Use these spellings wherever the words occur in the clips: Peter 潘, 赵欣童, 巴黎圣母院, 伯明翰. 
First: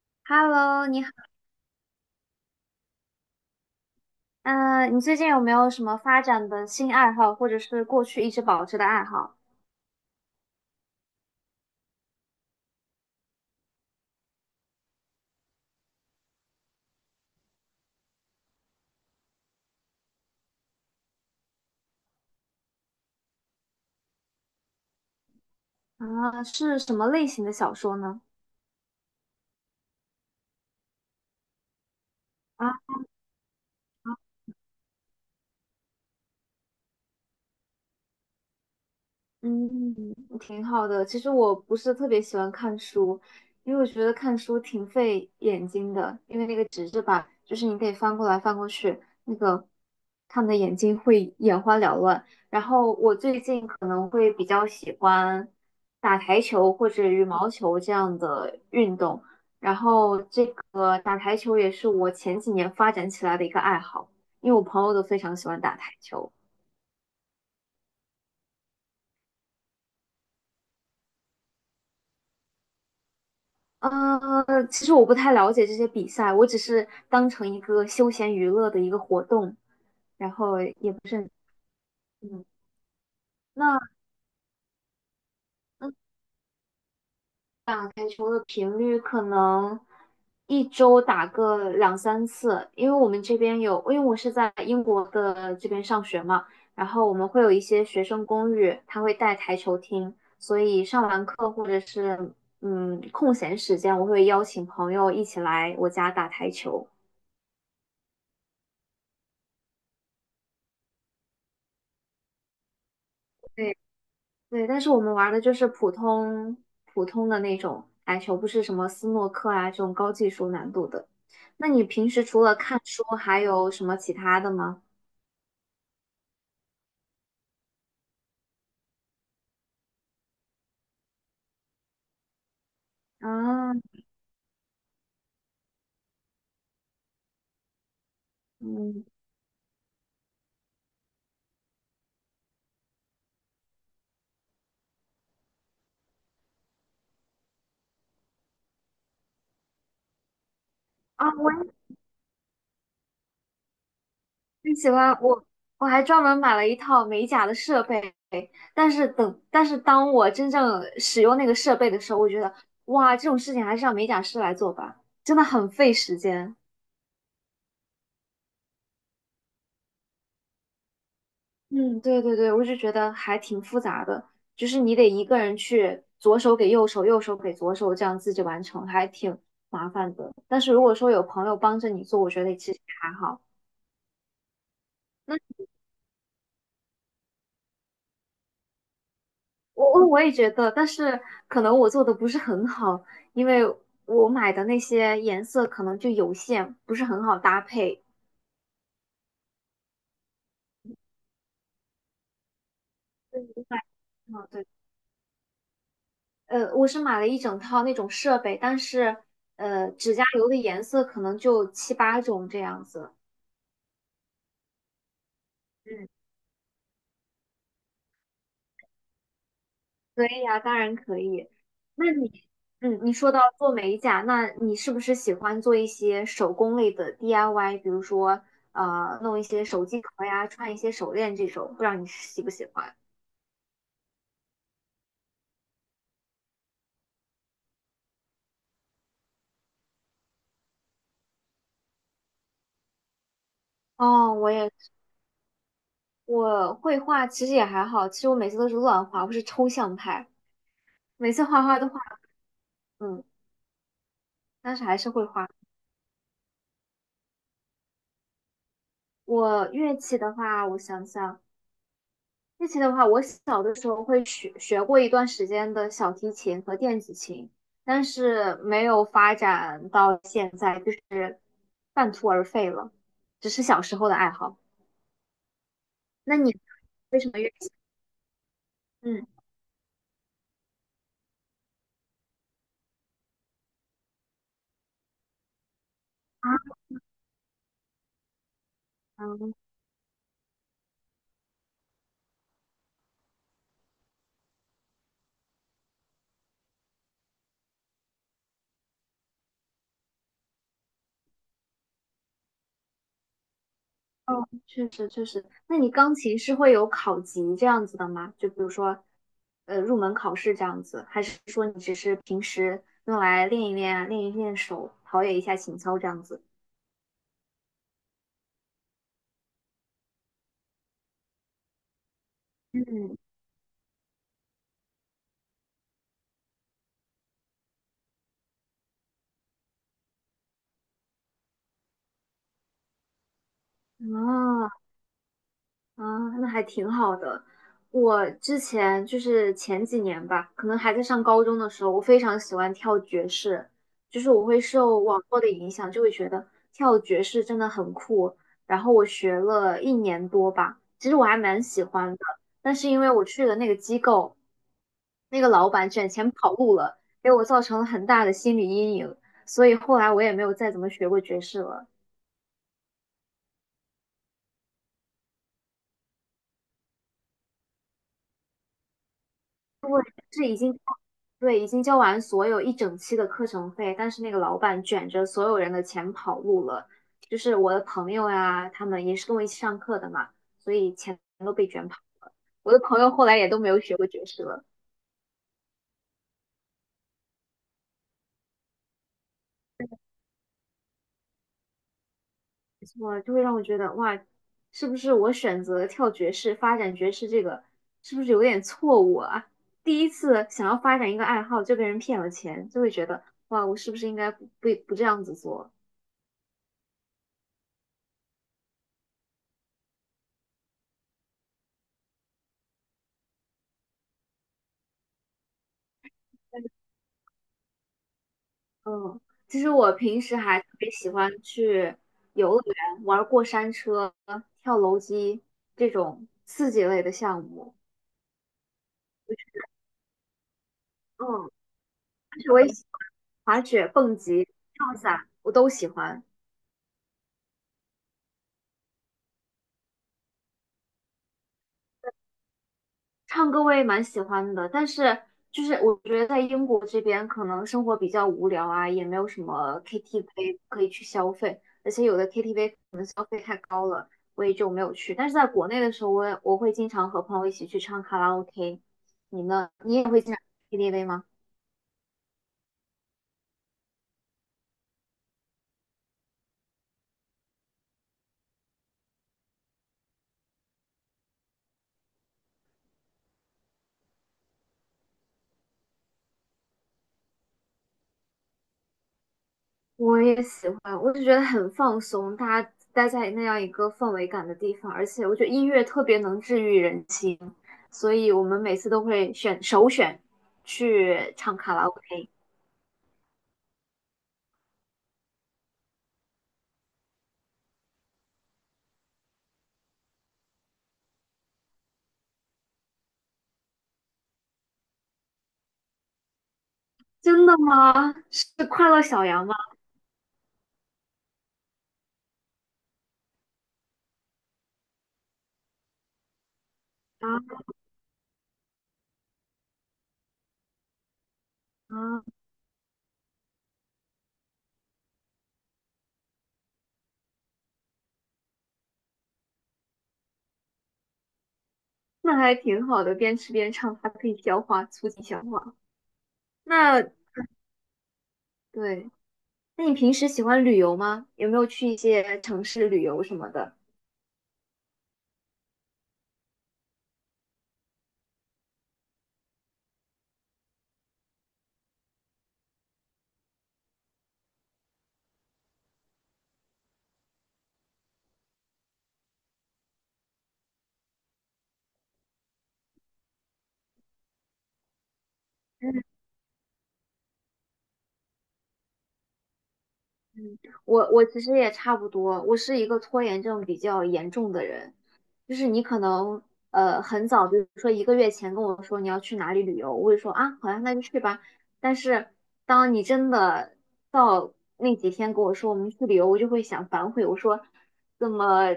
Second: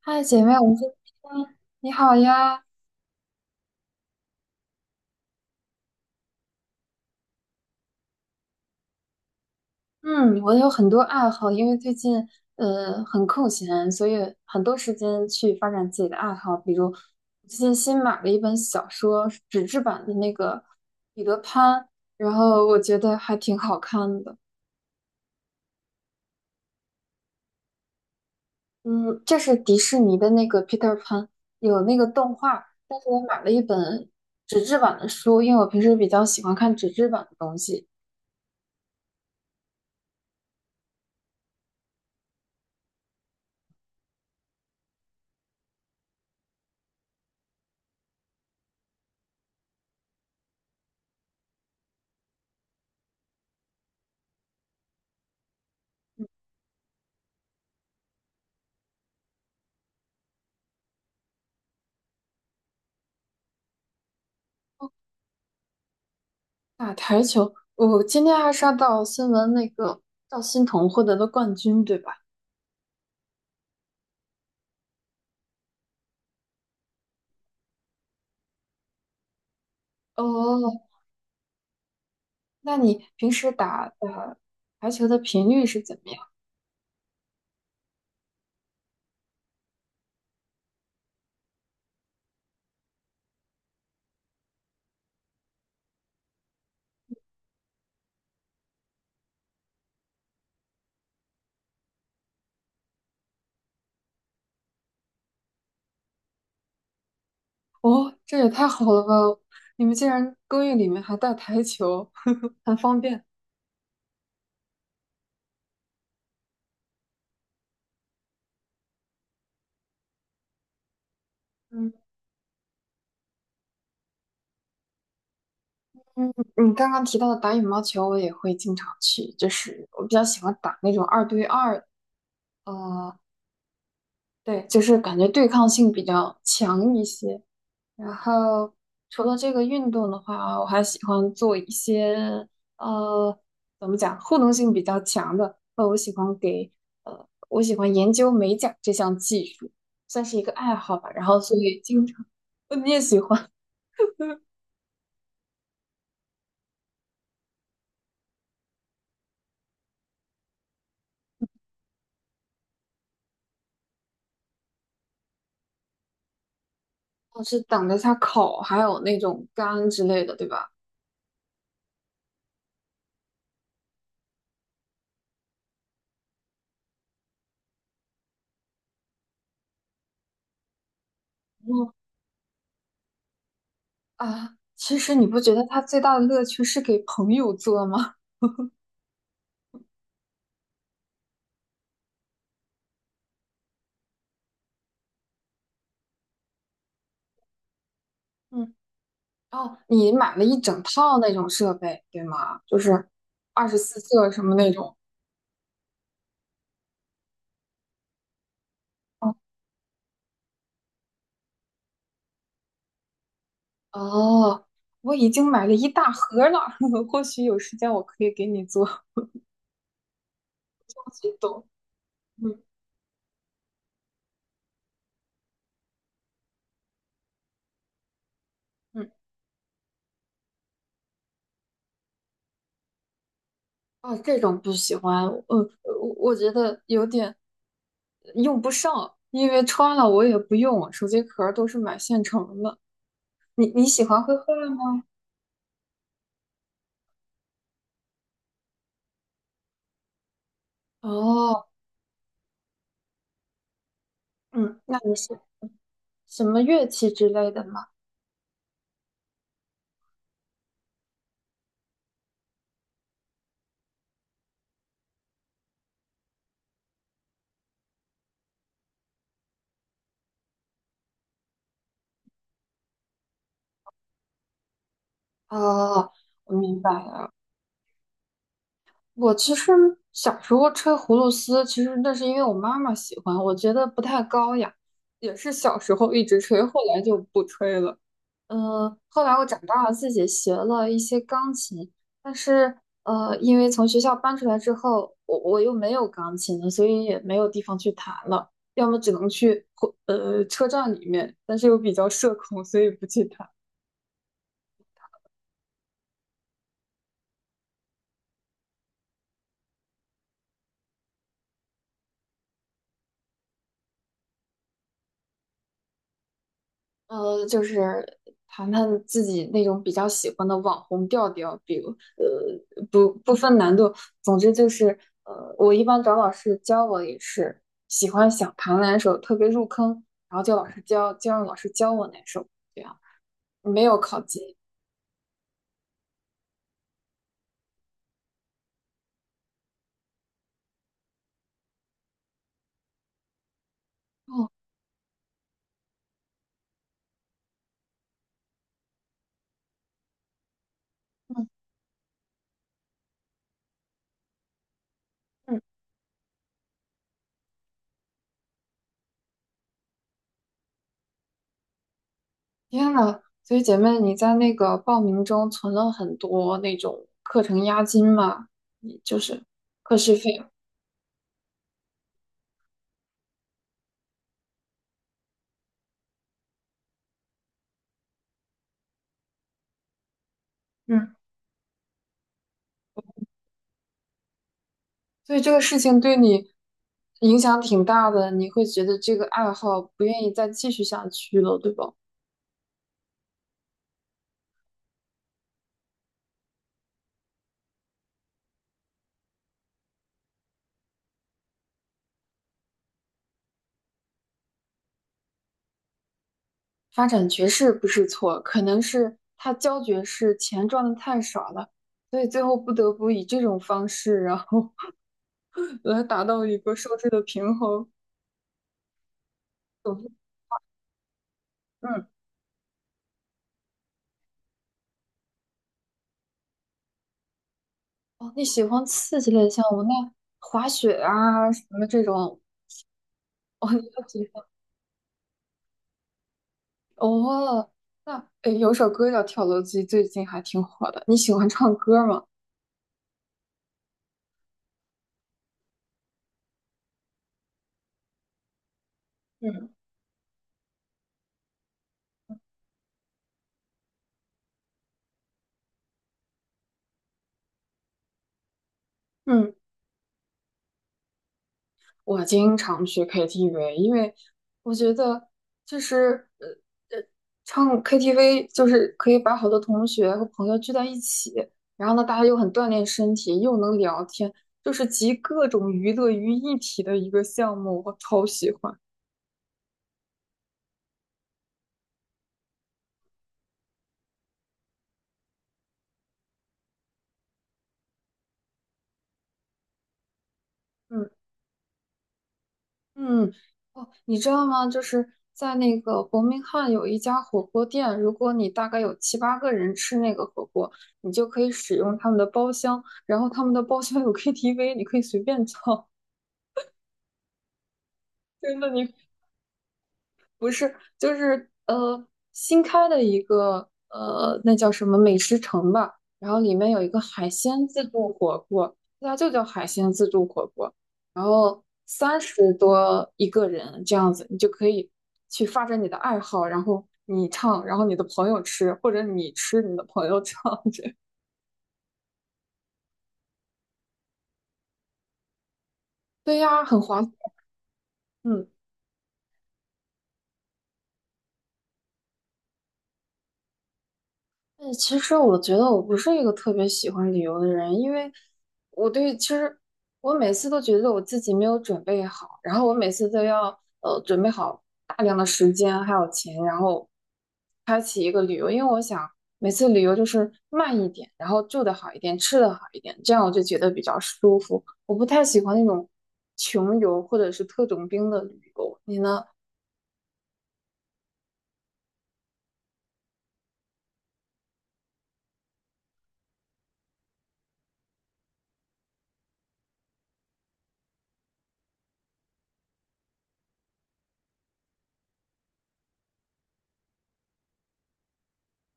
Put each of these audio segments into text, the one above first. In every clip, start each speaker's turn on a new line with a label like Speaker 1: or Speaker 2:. Speaker 1: 嗨，姐妹，我们
Speaker 2: Hello，
Speaker 1: 今
Speaker 2: 你好，
Speaker 1: 天。你好呀。
Speaker 2: 嗯，你最近有没有什么发展的新爱好，或者是过去一直保持的爱好？
Speaker 1: 嗯，我有很多爱好，因为最近很空闲，所以很多时间去发展自己的爱好。比如最近新买了一本小说，是纸质版的那个《彼得潘》，然后我觉得还挺好看的。
Speaker 2: 啊，是什么类型的小说呢？
Speaker 1: 嗯，这是迪士尼的那个《Peter 潘》，有那个动画，
Speaker 2: 啊。
Speaker 1: 但是我买了一本
Speaker 2: 啊。
Speaker 1: 纸质版的书，因为我平时比较喜欢看纸质版的东西。
Speaker 2: 嗯，挺好的。其实我不是特别喜欢看书，因为我觉得看书挺费眼睛的，因为那个纸质版，就是你可以翻过来翻过去，那个看的眼睛会眼花缭乱。然后我最近可能会比较喜欢打台球或者羽毛球这样的运动，然后这个打台球也是我前几年发展起来的一个爱好，因为我朋友都非常喜欢打台球。
Speaker 1: 打台球，我今天还刷到新闻，那个赵欣童获得了冠军，对吧？
Speaker 2: 呃，其实我不太了解这些比赛，我只是当成一个休闲娱乐的一个活动，然后
Speaker 1: 哦，
Speaker 2: 也不是很，嗯，
Speaker 1: 那你平时
Speaker 2: 那
Speaker 1: 打台球的频率是
Speaker 2: 那
Speaker 1: 怎么样？
Speaker 2: 打台球的频率可能一周打个两三次，因为我们这边有，因为我是在英国的这边上学嘛，然后我们会有一些学生公寓，他会带台球厅，所以上完课或者是空闲时间，我会邀请朋友一起来我家打台球。
Speaker 1: 哦，这也太好了吧！你们竟然公寓里面还带台球，很方便。
Speaker 2: 对对，但是我们玩的就是普通的那种台球，不是什么斯诺克啊这种高技术难度的。那你
Speaker 1: 嗯
Speaker 2: 平时除了看书，还有什么其他的吗？
Speaker 1: 嗯，你刚刚提到的打羽毛球，我也会经常去，就是我比较喜欢打那种2对2。呃，
Speaker 2: 啊。
Speaker 1: 对，就是感觉对抗性比较强一些。然后
Speaker 2: 嗯。
Speaker 1: 除了这个运动的话，我还喜欢做一些呃，怎么讲，互动性比较强的。我喜欢研究美甲这项技术，算是一个爱好吧。然
Speaker 2: 啊，
Speaker 1: 后
Speaker 2: 我
Speaker 1: 所
Speaker 2: 也
Speaker 1: 以经常，你也喜欢，
Speaker 2: 很喜欢，我还专门买了一套美甲的设备，但是当我真正使用那个设备的时候，我觉得，哇，这种事情还是让美甲师来做吧，真的很费时间。
Speaker 1: 我是等着它烤，还有那种干之类的，对吧？
Speaker 2: 嗯，对对对，我就觉得还挺复杂的，就是你得一个人去左手给右手，右手给左手，这样自己完成，还挺麻烦的。但是如果说有朋友帮着
Speaker 1: 嗯
Speaker 2: 你做，我觉得其实还好。
Speaker 1: 啊，其实你
Speaker 2: 那
Speaker 1: 不觉得它最大的乐趣是给朋友做吗？
Speaker 2: 我也觉得，但是可能我做的不是很好，因为我买的那些颜色可能就有限，不是很好搭配。
Speaker 1: 嗯。哦，你买了一整套那种设备，对吗？就是
Speaker 2: 对。
Speaker 1: 二十四色什
Speaker 2: 哦，
Speaker 1: 么
Speaker 2: 对，
Speaker 1: 那种。
Speaker 2: 我是买了一整套那种设备，但是
Speaker 1: 哦，
Speaker 2: 指甲油的颜色可能就七八种这样子。
Speaker 1: 哦，我已经买了一
Speaker 2: 嗯。
Speaker 1: 大盒了，或许有时间我可以给你做。我
Speaker 2: 可以呀，当然可
Speaker 1: 不
Speaker 2: 以。
Speaker 1: 懂。
Speaker 2: 那你，
Speaker 1: 嗯
Speaker 2: 嗯，你说到做美甲，那你是不是喜欢做一些手工类的 DIY？比如说，
Speaker 1: 嗯，
Speaker 2: 弄一些手机壳呀，串一些手链这种，不知道你喜不喜欢？
Speaker 1: 哦，这种不喜欢。我觉得有点用不上，因为穿了我也不用，手机壳儿都是买现成的。你喜欢
Speaker 2: 哦，
Speaker 1: 绘画吗？
Speaker 2: 我绘画其实也还好，其实我每次都是乱画，我是抽象派，每次画
Speaker 1: 哦，
Speaker 2: 画都画，嗯，但
Speaker 1: 嗯，
Speaker 2: 是还
Speaker 1: 那
Speaker 2: 是
Speaker 1: 你
Speaker 2: 会
Speaker 1: 是
Speaker 2: 画。
Speaker 1: 什么乐器之类的吗？
Speaker 2: 我乐器的话，我想想。乐器的话，我小的时候学过一段时间的小提琴和电子琴，但是没有发展到现在，就是半途而废了，只是小时候的爱好。
Speaker 1: 哦，
Speaker 2: 那
Speaker 1: 我
Speaker 2: 你
Speaker 1: 明白
Speaker 2: 为什
Speaker 1: 了。
Speaker 2: 么乐器？
Speaker 1: 我
Speaker 2: 嗯。
Speaker 1: 其实小时候吹葫芦丝，其实那是因为我妈妈喜欢，我觉得不太高雅，也是小时候一直吹，
Speaker 2: 啊。
Speaker 1: 后来就不吹了。嗯，后来我
Speaker 2: 嗯。
Speaker 1: 长大了，自己学了一些钢琴，但是因为从学校搬出来之后，我又没有钢琴了，所以也没有地方去弹了，要么只能去车站里面，但是又比较社恐，所以不去弹。
Speaker 2: 哦，确实确实。那你钢琴是会有考级这样子的吗？就比如说，入门考试这样子，还是说你只是平时用来练一练啊、练一练手，陶冶一下情操这样子？
Speaker 1: 就是弹弹自己那种比较喜欢的网红调调，比如。不
Speaker 2: 嗯。
Speaker 1: 不分难度，总之就是，我一般找老师教我也是喜欢想弹哪首特别入坑，然后叫老师教，就让老师教我哪首，这样没有考级。
Speaker 2: 啊。啊，那还挺好的。我之前就是前几年吧，可能还在上高中的时候，我非常喜欢跳爵士，就是我
Speaker 1: 哦，
Speaker 2: 会受网络的影响，就会觉得跳爵士真的很酷。然后我学了一年多吧，其实我还
Speaker 1: 嗯
Speaker 2: 蛮喜欢的，但是因为我去的那个机构，那个
Speaker 1: 嗯，
Speaker 2: 老板卷钱跑路了，给我造成了很大的心理阴影，所以后来我也没有再怎么学过爵士了。
Speaker 1: 天呐，所以姐妹你在那个报名中存了很多那种课程押金嘛，你就是课时费。
Speaker 2: 是。对，已经交完所有一整期的课程费，但是那个老板卷着所有人的钱跑路了，就是我的朋友呀、他们也是跟我一起上课的嘛，所以
Speaker 1: 嗯，
Speaker 2: 钱都被卷跑。我的朋友后来也都没有学过爵士了，
Speaker 1: 所以这个事情对你影响挺大的，你会觉得这个爱好不愿意再继续下去了，对吧？
Speaker 2: 我就会让我觉得哇，是不是我选择跳爵士、发展爵士这个是不是有点错误啊？第一次想要发展一个爱好就被人骗了钱，就会觉得哇，我是不是应该不不不这样子做？
Speaker 1: 发展爵士不是错，可能是他教爵士钱赚的太少了，所以最后不得不以这种方式，然后 来达到一个收支的平衡。
Speaker 2: 嗯，其实我
Speaker 1: 总之。
Speaker 2: 平时还特别喜欢去
Speaker 1: 嗯，
Speaker 2: 游乐园玩过山车、跳楼机这种刺激类的项目，
Speaker 1: 哦，你喜欢刺激类的项目，那滑雪
Speaker 2: 嗯，
Speaker 1: 啊什么这
Speaker 2: 而
Speaker 1: 种，
Speaker 2: 且我也喜欢滑
Speaker 1: 哦，你
Speaker 2: 雪、
Speaker 1: 都
Speaker 2: 蹦
Speaker 1: 喜欢
Speaker 2: 极、跳伞，我都喜欢。
Speaker 1: 哦。那诶，有首歌叫《跳楼机》，最近还挺火的。你喜欢唱歌吗？
Speaker 2: 唱歌我也蛮喜欢的，但是就是我觉得在英国这边可能生活比较无聊啊，也没有什
Speaker 1: 嗯
Speaker 2: 么 KTV 可以去消费，而且有的 KTV 可能消费太高了，我也就没有去。但是在国内的时候，我会经常和朋友一起去唱卡拉 OK。你
Speaker 1: 嗯，
Speaker 2: 呢？你也会经常去 KTV 吗？
Speaker 1: 我经常去 KTV，因为我觉得就是唱 KTV 就是可以把好多同学和朋友聚在一起，然后呢，大家又很锻炼身体，又能聊天，就是集各种娱乐于一体的一个项目，我超喜欢。
Speaker 2: 我也喜欢，我就觉得很放松，大家待在那样一个氛围感的地方，而且我觉得音乐特别能治愈人心，所以我们每次都会选
Speaker 1: 嗯
Speaker 2: 去唱卡拉 OK。
Speaker 1: 嗯，哦，你知道吗？就是在那个伯明翰有一家火锅店，如果你大概有7、8个人吃那个火锅，你就可以使用他们的包厢，然后他们的包厢有 KTV，你可以随便唱，
Speaker 2: 真的吗？是
Speaker 1: 真的，
Speaker 2: 快
Speaker 1: 你
Speaker 2: 乐小羊吗？
Speaker 1: 不是，就是新开的一个那叫什么美食城吧，然后里面有一个海
Speaker 2: 啊。
Speaker 1: 鲜自助火锅，它就叫海鲜自助火锅，然后三
Speaker 2: 啊，
Speaker 1: 十多一个人这样子，你就可以去发展你的爱好，然后你唱，然后你的朋友吃，或者你吃你的朋友唱，这
Speaker 2: 那还挺好的，边吃边唱，还可以消化，促进消化。
Speaker 1: 对呀，很划
Speaker 2: 那
Speaker 1: 算，嗯。
Speaker 2: 对，那你平时喜欢旅游吗？有没有去一些城市旅游什么的？
Speaker 1: 哎，其实我觉得我不是一个特别喜欢旅游的人，因为其实我每次都觉得我自己没有准备好，然后我每次都要准备好大量的时间还有钱，然后每次旅游就是慢一点，然后住的好一点，吃的好一点，这样我就觉得比较舒服。我不太喜欢那种穷游或者是特种兵的旅游，你呢？
Speaker 2: 嗯，我其实也差不多，我是一个拖延症比较严重的人。就是你可能很早，比如说一个月前跟我说你要去哪里旅游，我会说啊，好呀，那就去吧。但是当你真的到那几天跟我说我们去旅游，我就会想反悔，我说怎么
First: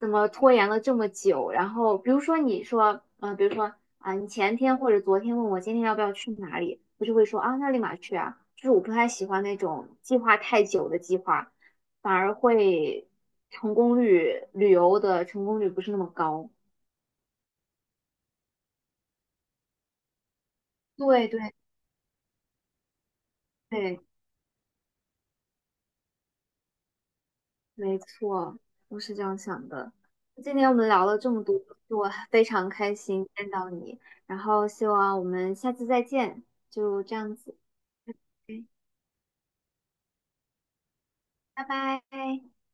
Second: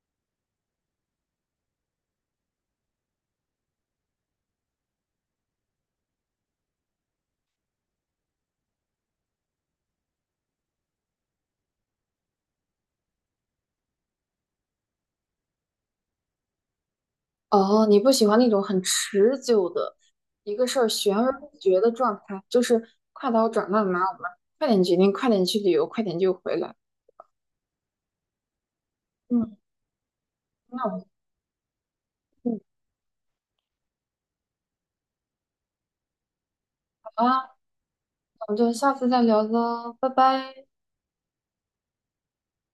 Speaker 2: 怎么拖延了这么久？然后比如说你说，比如说啊，你前天或者昨天问我今天要不要去哪里，我就会说啊，那立马去啊。就是我不太喜欢那种计划太久的计划。反而会成功率，旅游的成功率不是那么高。
Speaker 1: 哦，你不喜欢那种很持久的一个事儿悬
Speaker 2: 对
Speaker 1: 而不
Speaker 2: 对
Speaker 1: 决的状态，就是快刀斩乱麻，
Speaker 2: 对，
Speaker 1: 我们快点决定，快点去旅游，快点就回来。
Speaker 2: 没错，我是这样
Speaker 1: 嗯，
Speaker 2: 想的。今天我
Speaker 1: 那
Speaker 2: 们
Speaker 1: 我们
Speaker 2: 聊了这么多，我非
Speaker 1: 嗯
Speaker 2: 常开心见到你，然后希望我们下次再见，就这
Speaker 1: 好
Speaker 2: 样
Speaker 1: 啦，
Speaker 2: 子，
Speaker 1: 我们
Speaker 2: 嗯。
Speaker 1: 就下次再聊喽，拜拜。
Speaker 2: 拜拜。